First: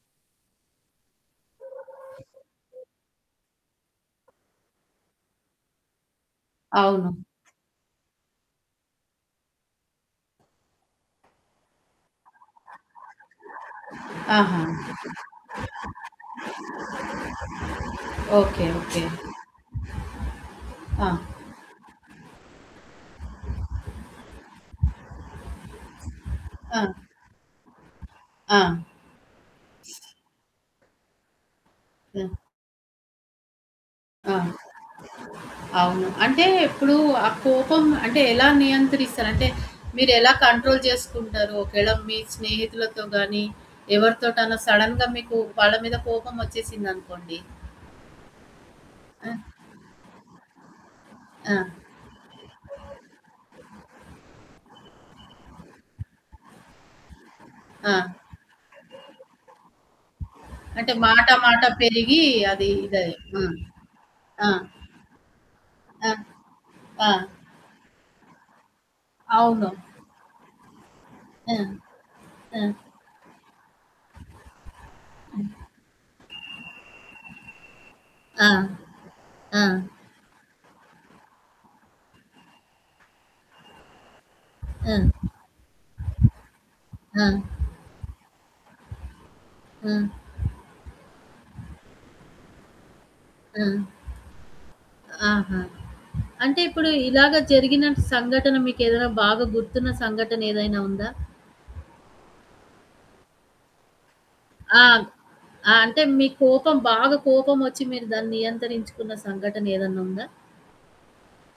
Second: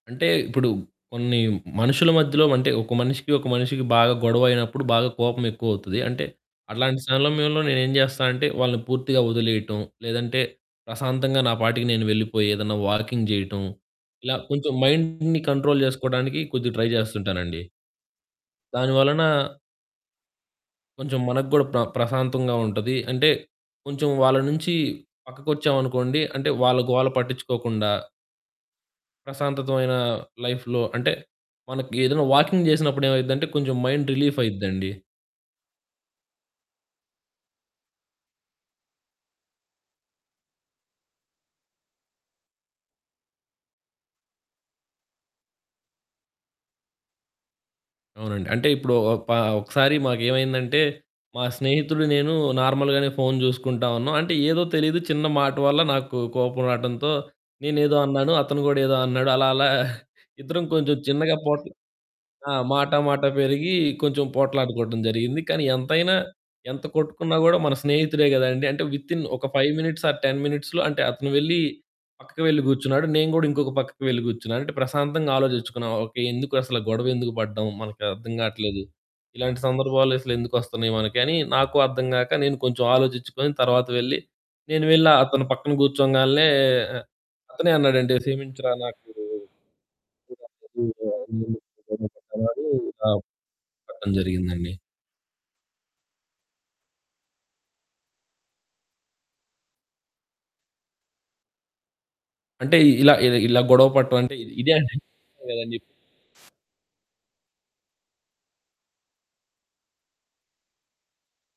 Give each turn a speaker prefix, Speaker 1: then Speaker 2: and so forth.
Speaker 1: అంటే ఇప్పుడు కొన్ని మనుషుల మధ్యలో అంటే ఒక మనిషికి ఒక మనిషికి బాగా గొడవైనప్పుడు బాగా కోపం ఎక్కువవుతది. అంటే అట్లాంటి
Speaker 2: అవును.
Speaker 1: సమయంలో నేను ఏం జేస్తానంటే వాళ్ళని పూర్తిగా వదిలేయటం, లేదంటే ప్రశాంతంగా నా పాటికి నేను వెళ్ళిపోయి ఏదైనా వాకింగ్ జేయటం ఇలా
Speaker 2: ఆహా!
Speaker 1: కొంచెం మైండ్‌ని కంట్రోల్ జేసుకోవడానికి కొద్దిగా ట్రై జేస్తుంటానండి.
Speaker 2: ఓకే.
Speaker 1: దాని
Speaker 2: ఒకే.
Speaker 1: వలన
Speaker 2: ఆ!
Speaker 1: కొంచెం మనకు గూడా ప్ర ప్రశాంతంగా ఉంటది. అంటే కొంచెం వాళ్ళ నుంచి పక్కకొచ్చామనుకోండి అంటే వాళ్ళ
Speaker 2: ఆ!
Speaker 1: గోల పట్టిచ్చుకోకుండా...
Speaker 2: ఆ!
Speaker 1: ప్రశాంతతమైన లైఫ్‌లో అంటే మనకి ఏదైనా
Speaker 2: ఆ!
Speaker 1: వాకింగ్ జేసినప్పుడు ఏమైద్దంటే కొంచెం మైండ్ రిలీఫ్
Speaker 2: ఆ!
Speaker 1: అయిద్దండి.
Speaker 2: అవును. అంటే ఇప్పుడు ఆ కోపం అంటే ఎలా నియంత్రిస్తారు? అంటే మీరెలా కంట్రోల్ చేసుకుంటారు? ఒకేళ మీ స్నేహితులతో గాని ఎవరితోటనా సడెన్‌గా మీకు వాళ్ళ మీద కోపమొచ్చేసిందనుకోండి.
Speaker 1: అవునండి. అంటే ఇప్పుడు
Speaker 2: ఆ!
Speaker 1: ఒపా ఒకసారి మాకేమైందంటే మా
Speaker 2: ఆ!
Speaker 1: స్నేహితుడు నేను నార్మల్‌గానే ఫోను జూసుకుంటా ఉన్నాం. అంటే ఏదో తెలీదు చిన్న మాట వల్ల నాకు కోపం రాటంతో
Speaker 2: ఆ!
Speaker 1: నేనేదో అన్నాను. అతను గూడా ఏదో అన్నాడు. అలా అలా ఇద్దరం
Speaker 2: అంటే
Speaker 1: కొంచెం
Speaker 2: మాట
Speaker 1: చిన్నగా
Speaker 2: మాట
Speaker 1: పోటల్
Speaker 2: పెరిగి
Speaker 1: ఆ!
Speaker 2: అది
Speaker 1: మాట
Speaker 2: ఇదై
Speaker 1: మాట పెరిగి కొంచెం
Speaker 2: ఆ! ఆ!
Speaker 1: పోట్లాడుకోవటం జరిగింది. కానీ
Speaker 2: ఆ!
Speaker 1: ఎంతైనా, ఎంత
Speaker 2: ఆ!
Speaker 1: కొట్టుకున్నా గూడా మన స్నేహితుడే గదండీ! అంటే వితిన్ ఒక
Speaker 2: అవును.
Speaker 1: 5 మినిట్స్ ఆర్ 10 మినిట్స్‌లో అంటే అతను వెళ్లి
Speaker 2: హ్మ్.
Speaker 1: పక్కకు వెళ్ళి
Speaker 2: హ్మ్.
Speaker 1: గూర్చున్నాడు. నేను గూడా ఇంకొక పక్కకి వెళ్లి గూర్చున్నాను. అంటే ప్రశాంతంగా
Speaker 2: హ్మ్.
Speaker 1: ఆలోజిచ్చుకున్నాం. ఓకే. ఎందుకు అసలు, గొడవెందుకు పడ్డాం? మనకు అర్థం
Speaker 2: ఆ!
Speaker 1: గాట్లేదు ఇలాంటి
Speaker 2: ఆ!
Speaker 1: సందర్భాలు అసలెందుకు వస్తున్నాయి మనకి అని, నాకు అర్థం గాక నేను కొంచెం ఆలోజిచ్చుకొని తర్వాత వెళ్లి నేను
Speaker 2: హ్మ్.
Speaker 1: వెళ్ళి అతని పక్కన కూర్చోంగాల్నే
Speaker 2: ఆ!
Speaker 1: అతనే అన్నాడండి "క్షమించరా నాకు"
Speaker 2: హ్మ్.
Speaker 1: ఎందుకంతటి ఈగో [unintelligible] ఆప్
Speaker 2: హ్మ్.
Speaker 1: [unintelligible] జరిగిందండి.
Speaker 2: ఆహా! అంటే ఇప్పుడు ఇలాగ జరిగిన సంఘటన, మీకేదైనా బాగా గుర్తున్న సంఘటన ఏదైనా ఉందా?
Speaker 1: అంటే ఇలా ఇ ఇలా గొడవ పడటం అంటే ఇదే
Speaker 2: ఆ!
Speaker 1: అండి.
Speaker 2: హ్మ్.
Speaker 1: కదండి
Speaker 2: అంటే మీ కోపం బాగా కోపమొచ్చి మీరు దాన్ని నియంత్రించుకున్న సంఘటనేదన్నుందా?